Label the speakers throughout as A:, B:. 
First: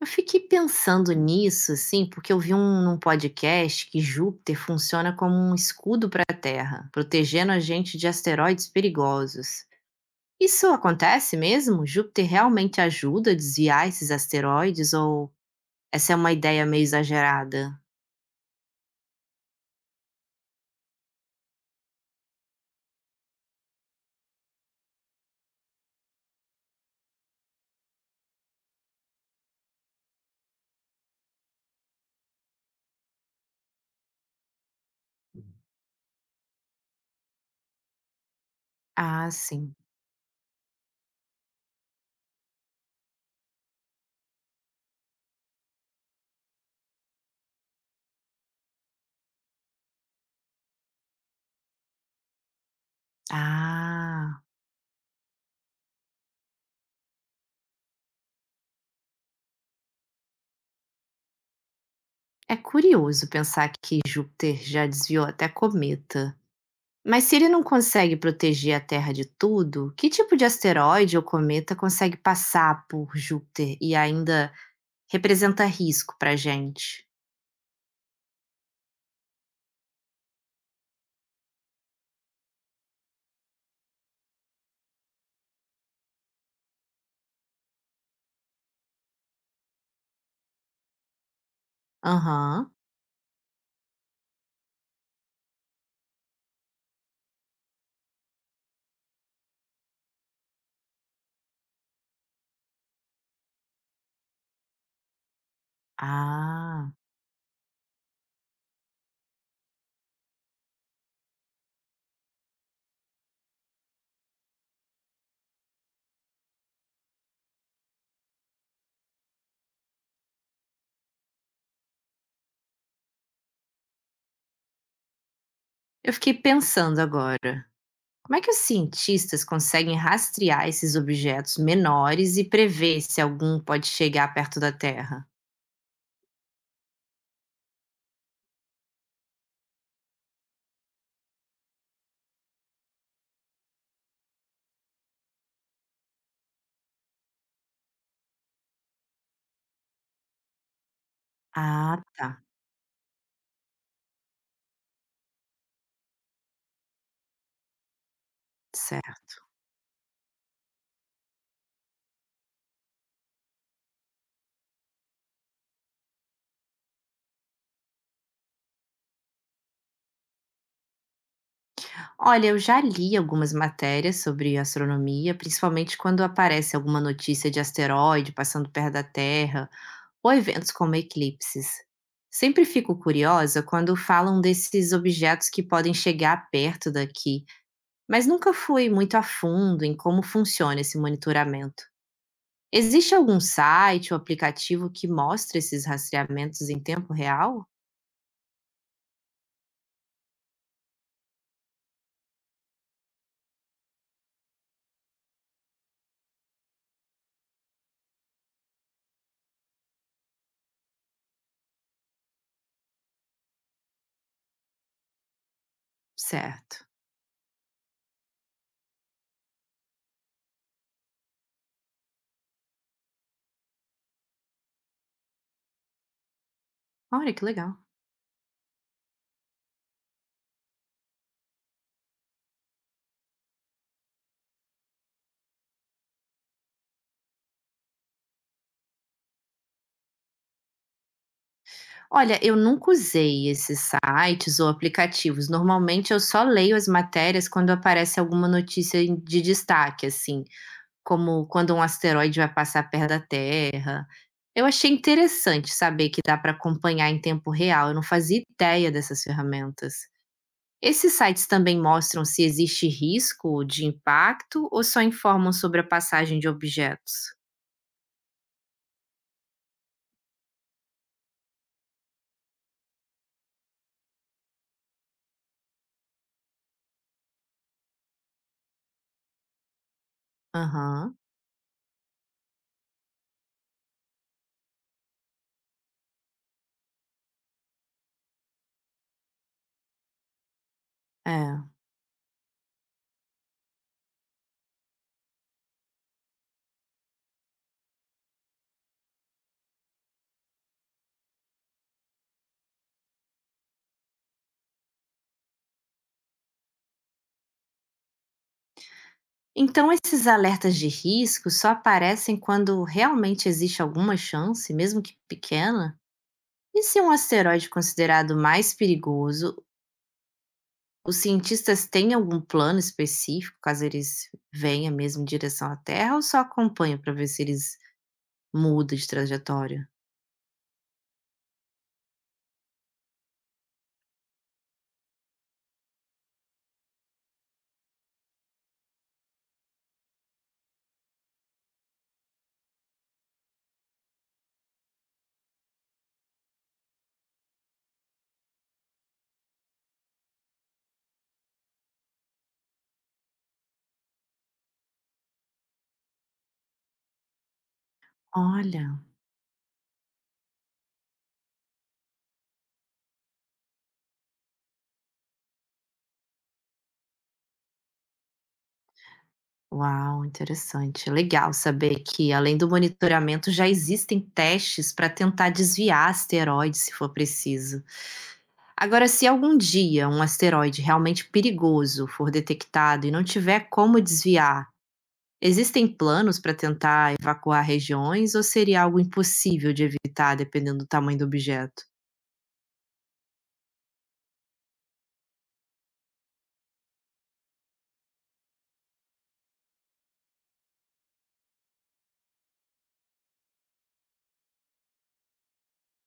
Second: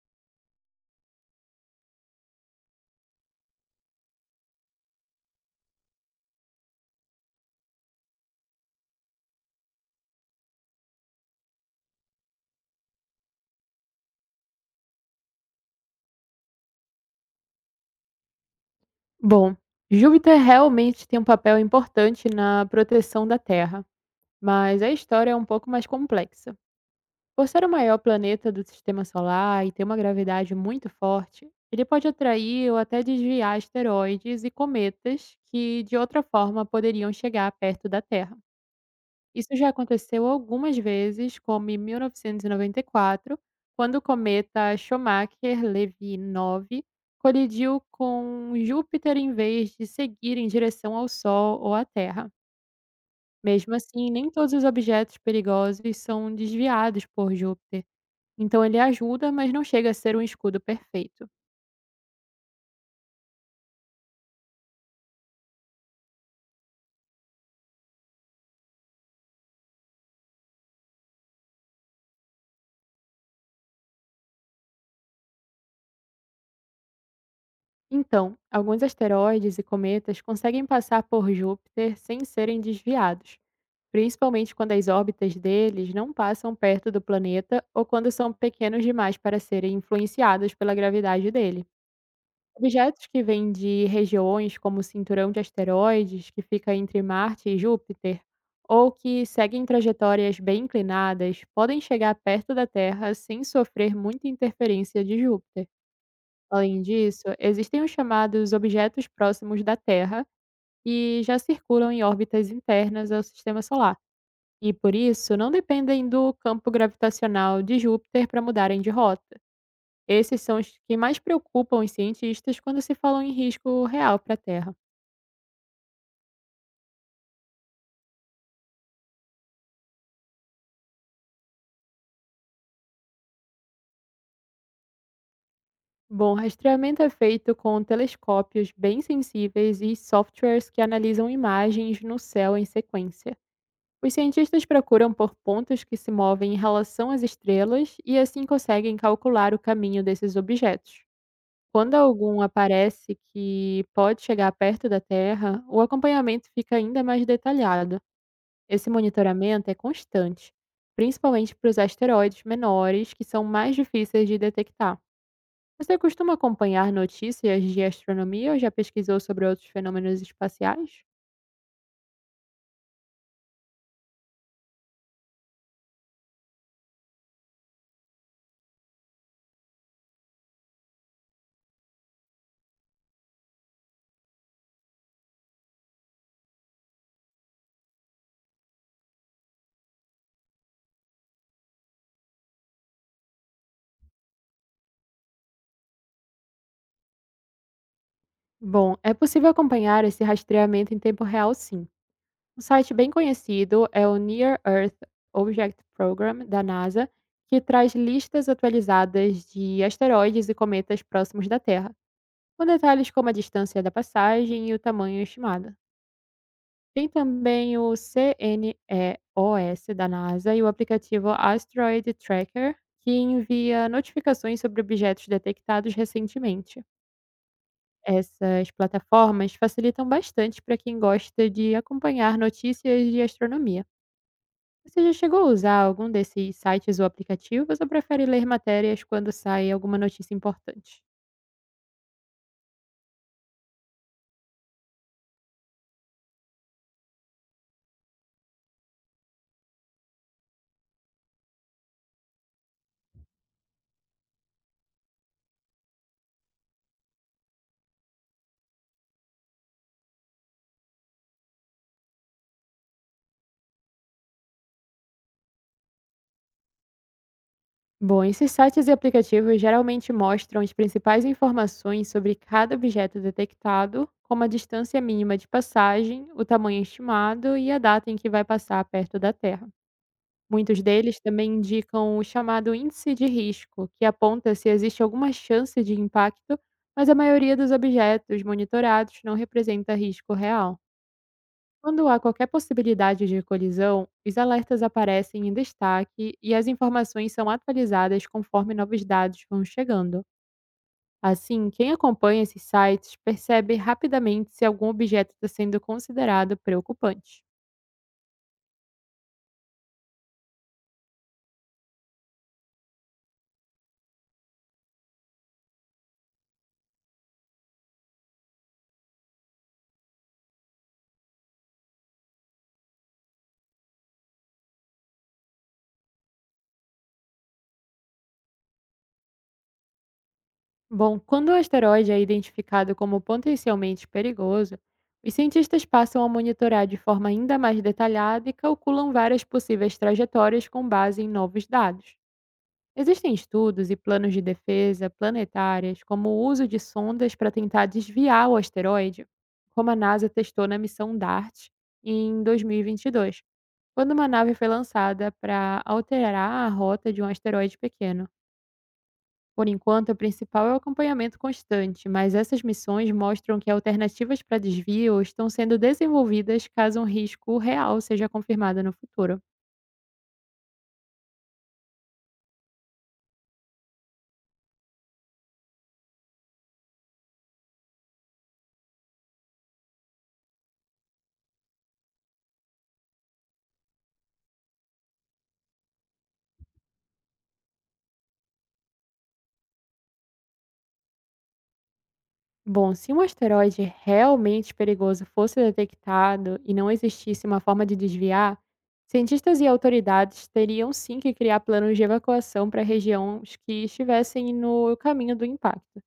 A: Eu fiquei pensando nisso, assim, porque num podcast que Júpiter funciona como um escudo para a Terra, protegendo a gente de asteroides perigosos. Isso acontece mesmo? Júpiter realmente ajuda a desviar esses asteroides ou essa é uma ideia meio exagerada?
B: Bom, Júpiter realmente tem um papel importante na proteção da Terra, mas a história é um pouco mais complexa. Por ser o maior planeta do sistema solar e ter uma gravidade muito forte, ele pode atrair ou até desviar asteroides e cometas que, de outra forma, poderiam chegar perto da Terra.
A: Ah,
B: Isso já
A: sim.
B: aconteceu algumas vezes, como em 1994, quando o cometa Schumacher-Levy 9 colidiu com Júpiter em vez de seguir em direção ao Sol ou à Terra. Mesmo assim, nem
A: Ah,
B: todos os objetos perigosos são desviados por Júpiter, então ele ajuda, mas não chega a ser um escudo perfeito.
A: é curioso pensar que Júpiter já desviou até cometa. Mas se ele não consegue proteger a Terra de tudo, que tipo de asteroide ou cometa consegue passar por Júpiter e ainda representa risco para gente?
B: Então, alguns asteroides e cometas conseguem passar por Júpiter sem serem desviados, principalmente quando as órbitas deles não passam perto do planeta ou quando são pequenos demais para serem influenciados pela gravidade dele.
A: Aham.
B: Objetos que vêm de regiões como o cinturão de asteroides, que fica entre Marte e Júpiter, ou que seguem trajetórias bem inclinadas, podem chegar perto da Terra sem sofrer muita interferência de Júpiter. Além
A: Ah,
B: disso, existem os chamados objetos próximos da Terra e já circulam em órbitas internas ao sistema solar, e por isso não dependem do campo gravitacional de Júpiter para mudarem de rota. Esses são os que mais preocupam os cientistas quando se falam em risco real para a Terra.
A: eu fiquei pensando agora. Como é que os cientistas conseguem rastrear esses objetos menores e prever se algum pode chegar perto da Terra?
B: Bom, o rastreamento é feito com telescópios bem sensíveis e softwares que analisam imagens no céu em sequência. Os cientistas procuram por pontos que se movem em relação às estrelas e assim conseguem calcular o caminho desses objetos. Quando
A: Ah, tá,
B: algum aparece que pode chegar perto da Terra, o acompanhamento fica ainda mais detalhado. Esse
A: certo.
B: monitoramento é constante, principalmente para os asteroides menores, que são mais difíceis de detectar. Você costuma acompanhar notícias de astronomia ou já pesquisou sobre outros fenômenos espaciais?
A: Olha, eu já li algumas matérias sobre astronomia, principalmente quando aparece alguma notícia de asteroide passando perto da Terra ou eventos como eclipses. Sempre fico curiosa quando falam desses objetos que podem chegar perto daqui, mas nunca fui muito a fundo em como funciona esse monitoramento. Existe algum site ou aplicativo que mostra esses rastreamentos em tempo real?
B: Bom, é possível acompanhar esse rastreamento em tempo real, sim. Um site bem conhecido é o Near Earth Object Program da NASA, que traz listas atualizadas de asteroides e cometas próximos da Terra, com detalhes como a distância da passagem e o tamanho estimado.
A: Certo.
B: Tem também o CNEOS da NASA e o aplicativo Asteroid Tracker, que envia notificações sobre objetos detectados recentemente.
A: Olha que legal.
B: Essas plataformas facilitam bastante para quem gosta de acompanhar notícias de astronomia. Você já chegou a usar algum desses sites ou aplicativos ou prefere ler matérias quando sai alguma notícia importante?
A: Olha, eu nunca usei esses sites ou aplicativos. Normalmente eu só leio as matérias quando aparece alguma notícia de destaque, assim, como quando um asteroide vai passar perto da Terra. Eu achei interessante saber que dá para acompanhar em tempo real. Eu não fazia ideia dessas ferramentas. Esses sites também mostram se existe risco de impacto ou só informam sobre a passagem de objetos?
B: Bom, esses sites e aplicativos geralmente mostram as principais informações sobre cada objeto detectado, como a distância mínima de passagem, o tamanho estimado e a data em que vai passar perto da Terra. Muitos
A: Aham,
B: deles também indicam o chamado índice de risco, que aponta se existe alguma chance de impacto, mas a maioria dos objetos monitorados não representa risco real.
A: é.
B: Quando há qualquer possibilidade de colisão, os alertas aparecem em destaque e as informações são atualizadas conforme novos dados vão chegando. Assim, quem acompanha esses sites percebe rapidamente se algum objeto está sendo considerado preocupante.
A: Então, esses alertas de risco só aparecem quando realmente existe alguma chance, mesmo que pequena? E se um asteroide considerado mais perigoso, os cientistas têm algum plano específico, caso eles venham mesmo em direção à Terra, ou só acompanham para ver se eles mudam de trajetória?
B: Bom, quando o asteroide é identificado como potencialmente perigoso, os cientistas passam a monitorar de forma ainda mais detalhada e calculam várias possíveis trajetórias com base em novos dados. Existem estudos e planos de defesa planetárias, como o uso de sondas para tentar desviar o asteroide, como a NASA testou na missão DART em 2022, quando uma nave foi lançada para alterar a rota de um asteroide pequeno.
A: Olha.
B: Por enquanto, o principal é o acompanhamento constante, mas essas missões mostram que alternativas para desvio estão sendo desenvolvidas caso um risco real seja confirmado no futuro.
A: Uau, interessante. Legal saber que, além do monitoramento, já existem testes para tentar desviar asteroides se for preciso. Agora, se algum dia um asteroide realmente perigoso for detectado e não tiver como desviar, existem planos para tentar evacuar regiões ou seria algo impossível de evitar dependendo do tamanho do objeto?
B: Bom, se um asteroide realmente perigoso fosse detectado e não existisse uma forma de desviar, cientistas e autoridades teriam sim que criar planos de evacuação para regiões que estivessem no caminho do impacto,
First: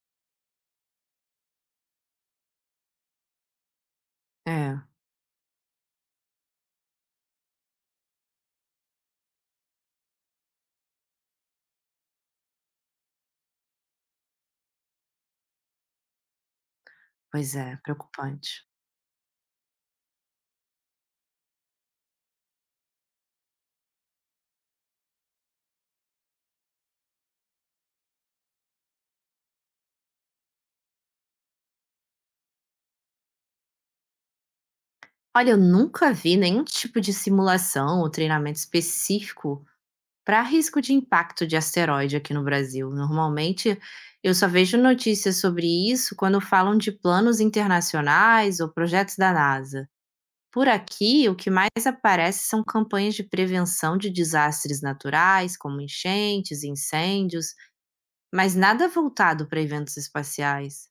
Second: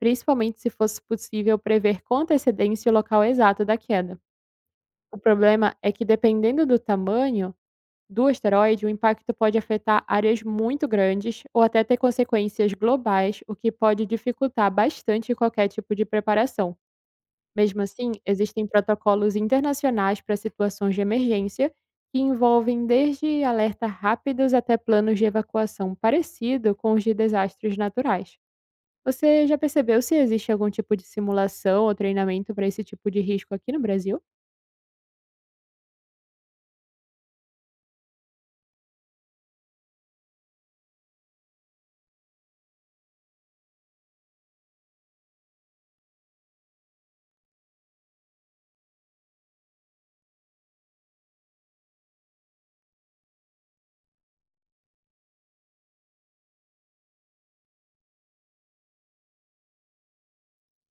B: principalmente se fosse possível prever com antecedência o local exato da queda.
A: É,
B: O problema é que, dependendo do tamanho do asteroide, o impacto pode afetar áreas muito grandes ou até ter consequências globais, o que pode dificultar bastante qualquer tipo de preparação.
A: pois é,
B: Mesmo assim, existem
A: preocupante.
B: protocolos internacionais para situações de emergência, que envolvem desde alerta rápidos até planos de evacuação parecido com os de desastres naturais. Você já percebeu se existe algum tipo de simulação ou treinamento para esse tipo de risco aqui no Brasil?
A: Olha, eu nunca vi nenhum tipo de simulação ou treinamento específico para risco de impacto de asteroide aqui no Brasil, normalmente eu só vejo notícias sobre isso quando falam de planos internacionais ou projetos da NASA. Por aqui, o que mais aparece são campanhas de prevenção de desastres naturais, como enchentes, incêndios, mas nada voltado para eventos espaciais.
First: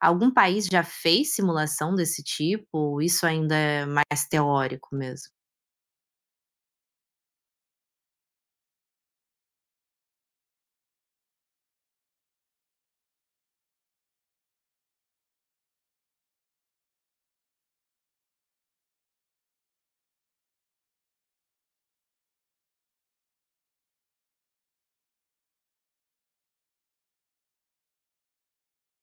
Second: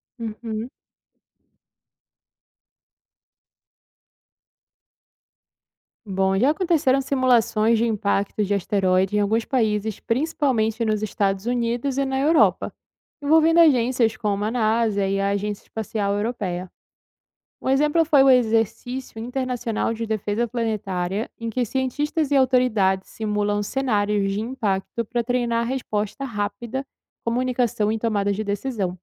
A: Algum país
B: Uhum.
A: já fez simulação desse tipo? Ou isso ainda é mais teórico mesmo.
B: Bom, já aconteceram simulações de impactos de asteroide em alguns países, principalmente nos Estados Unidos e na Europa, envolvendo agências como a NASA e a Agência Espacial Europeia. Um exemplo foi o Exercício Internacional de Defesa Planetária, em que cientistas e autoridades simulam cenários de impacto para treinar resposta rápida, comunicação e tomada de decisão.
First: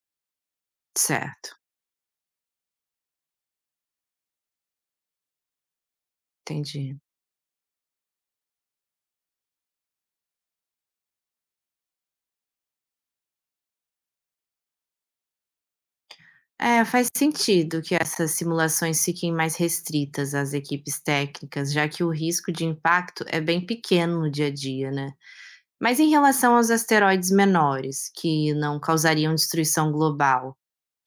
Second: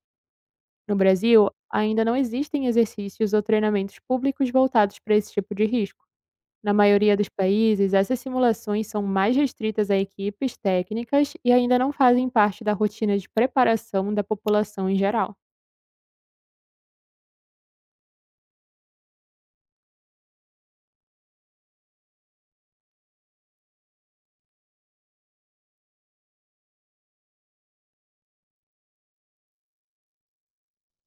B: No Brasil,
A: Certo,
B: ainda não existem exercícios ou treinamentos públicos voltados para esse tipo de risco. Na
A: entendi.
B: maioria dos países, essas simulações são mais restritas a equipes técnicas e ainda não fazem parte da rotina de preparação da população em geral.
A: É, faz sentido que essas simulações fiquem mais restritas às equipes técnicas, já que o risco de impacto é bem pequeno no dia a dia, né? Mas em relação aos asteroides menores, que não causariam destruição global,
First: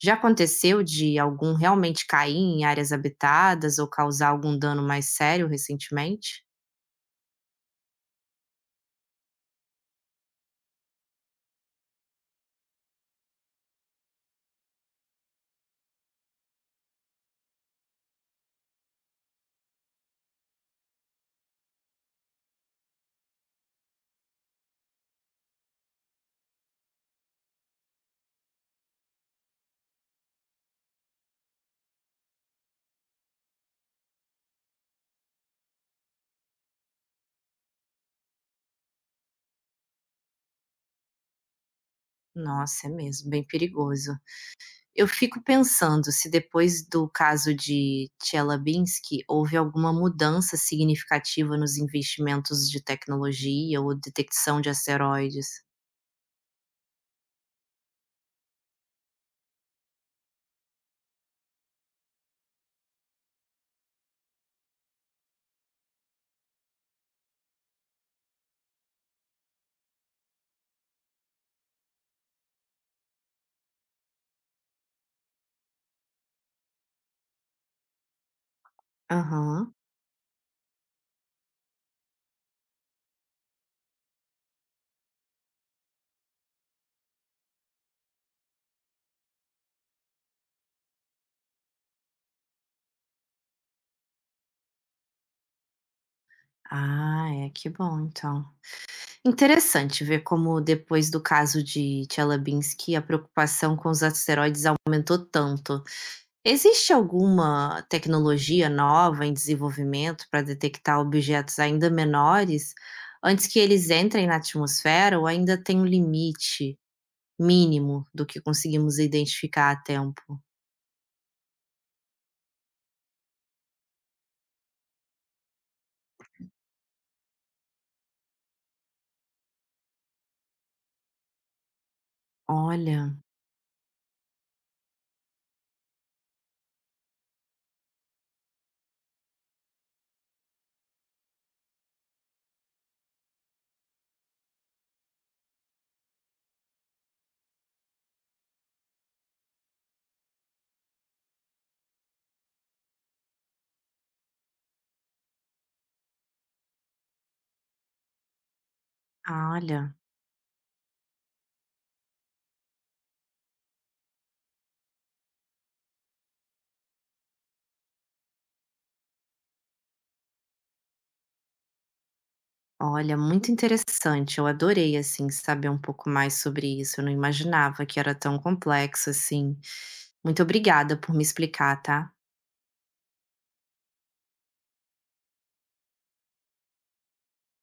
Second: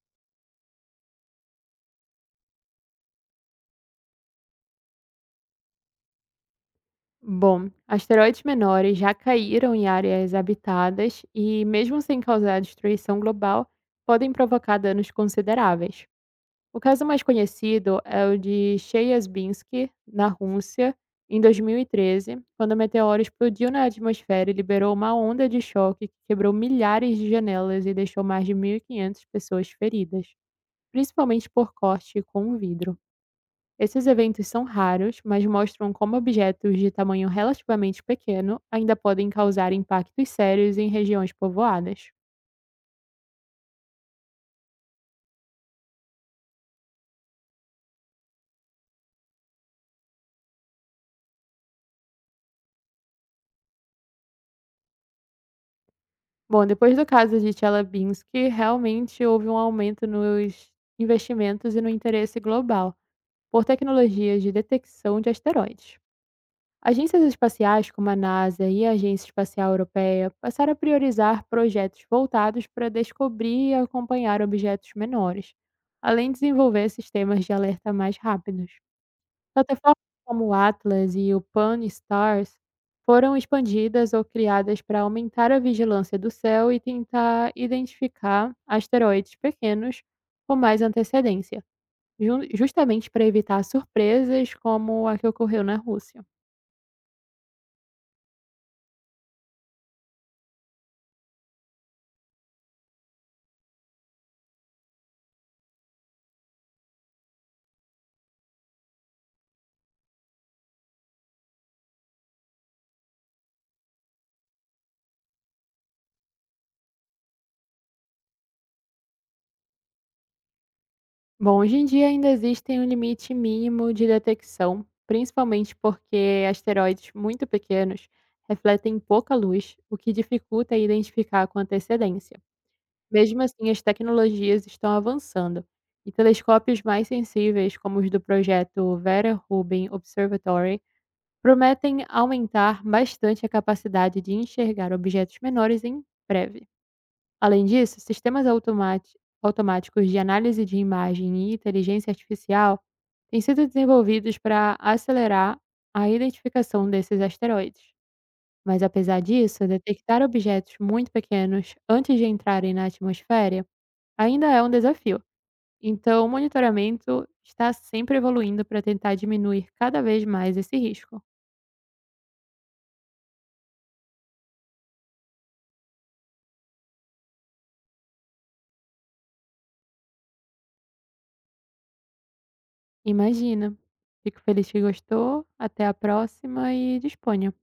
A: já aconteceu de algum realmente cair em áreas habitadas ou causar algum dano mais sério recentemente?
B: Bom, asteroides menores já caíram em áreas habitadas e, mesmo sem causar destruição global, podem provocar danos consideráveis. O caso mais conhecido é o de Chelyabinsk, na Rússia, em 2013, quando o meteoro explodiu na atmosfera e liberou uma onda de choque que quebrou milhares de janelas e deixou mais de 1.500 pessoas feridas, principalmente por corte com vidro. Esses eventos são raros, mas mostram como objetos de tamanho relativamente pequeno ainda podem causar impactos sérios em regiões povoadas.
A: Nossa, é mesmo, bem perigoso. Eu fico pensando se depois do caso de Tchelabinsky houve alguma mudança significativa nos investimentos de tecnologia ou detecção de asteroides.
B: Bom, depois do caso de Chelyabinsk, realmente houve um aumento nos investimentos e no interesse global por tecnologias de detecção de asteroides. Agências espaciais como a NASA e a Agência Espacial Europeia passaram a priorizar projetos voltados para descobrir e acompanhar objetos menores, além de desenvolver sistemas de alerta mais rápidos.
A: Aham.
B: Plataformas como o Atlas e o Pan-STARRS foram expandidas ou criadas para aumentar a vigilância do céu e tentar identificar asteroides pequenos com mais antecedência, justamente para evitar surpresas como a que ocorreu na Rússia.
A: Ah, é, que bom então. Interessante ver como depois do caso de Tchelabinsky a preocupação com os asteroides aumentou tanto. Existe alguma tecnologia nova em desenvolvimento para detectar objetos ainda menores antes que eles entrem na atmosfera ou ainda tem um limite mínimo do que conseguimos identificar a tempo?
B: Bom, hoje em dia ainda existem um limite mínimo de detecção, principalmente porque asteroides muito pequenos refletem pouca luz, o que dificulta identificar com antecedência.
A: Olha,
B: Mesmo assim, as tecnologias estão avançando e telescópios mais sensíveis, como os do projeto Vera Rubin Observatory, prometem aumentar bastante a capacidade de enxergar objetos menores em breve. Além disso, sistemas automáticos de análise de imagem e inteligência artificial têm sido desenvolvidos para acelerar a identificação desses asteroides. Mas apesar disso,
A: olha,
B: detectar objetos muito pequenos antes de entrarem na atmosfera ainda é um desafio. Então, o monitoramento está sempre evoluindo para tentar diminuir cada vez mais esse risco.
A: olha, muito interessante. Eu adorei assim saber um pouco mais sobre isso. Eu não imaginava que era tão complexo assim. Muito obrigada por me explicar, tá?
B: Imagina! Fico feliz que gostou. Até a próxima e disponha.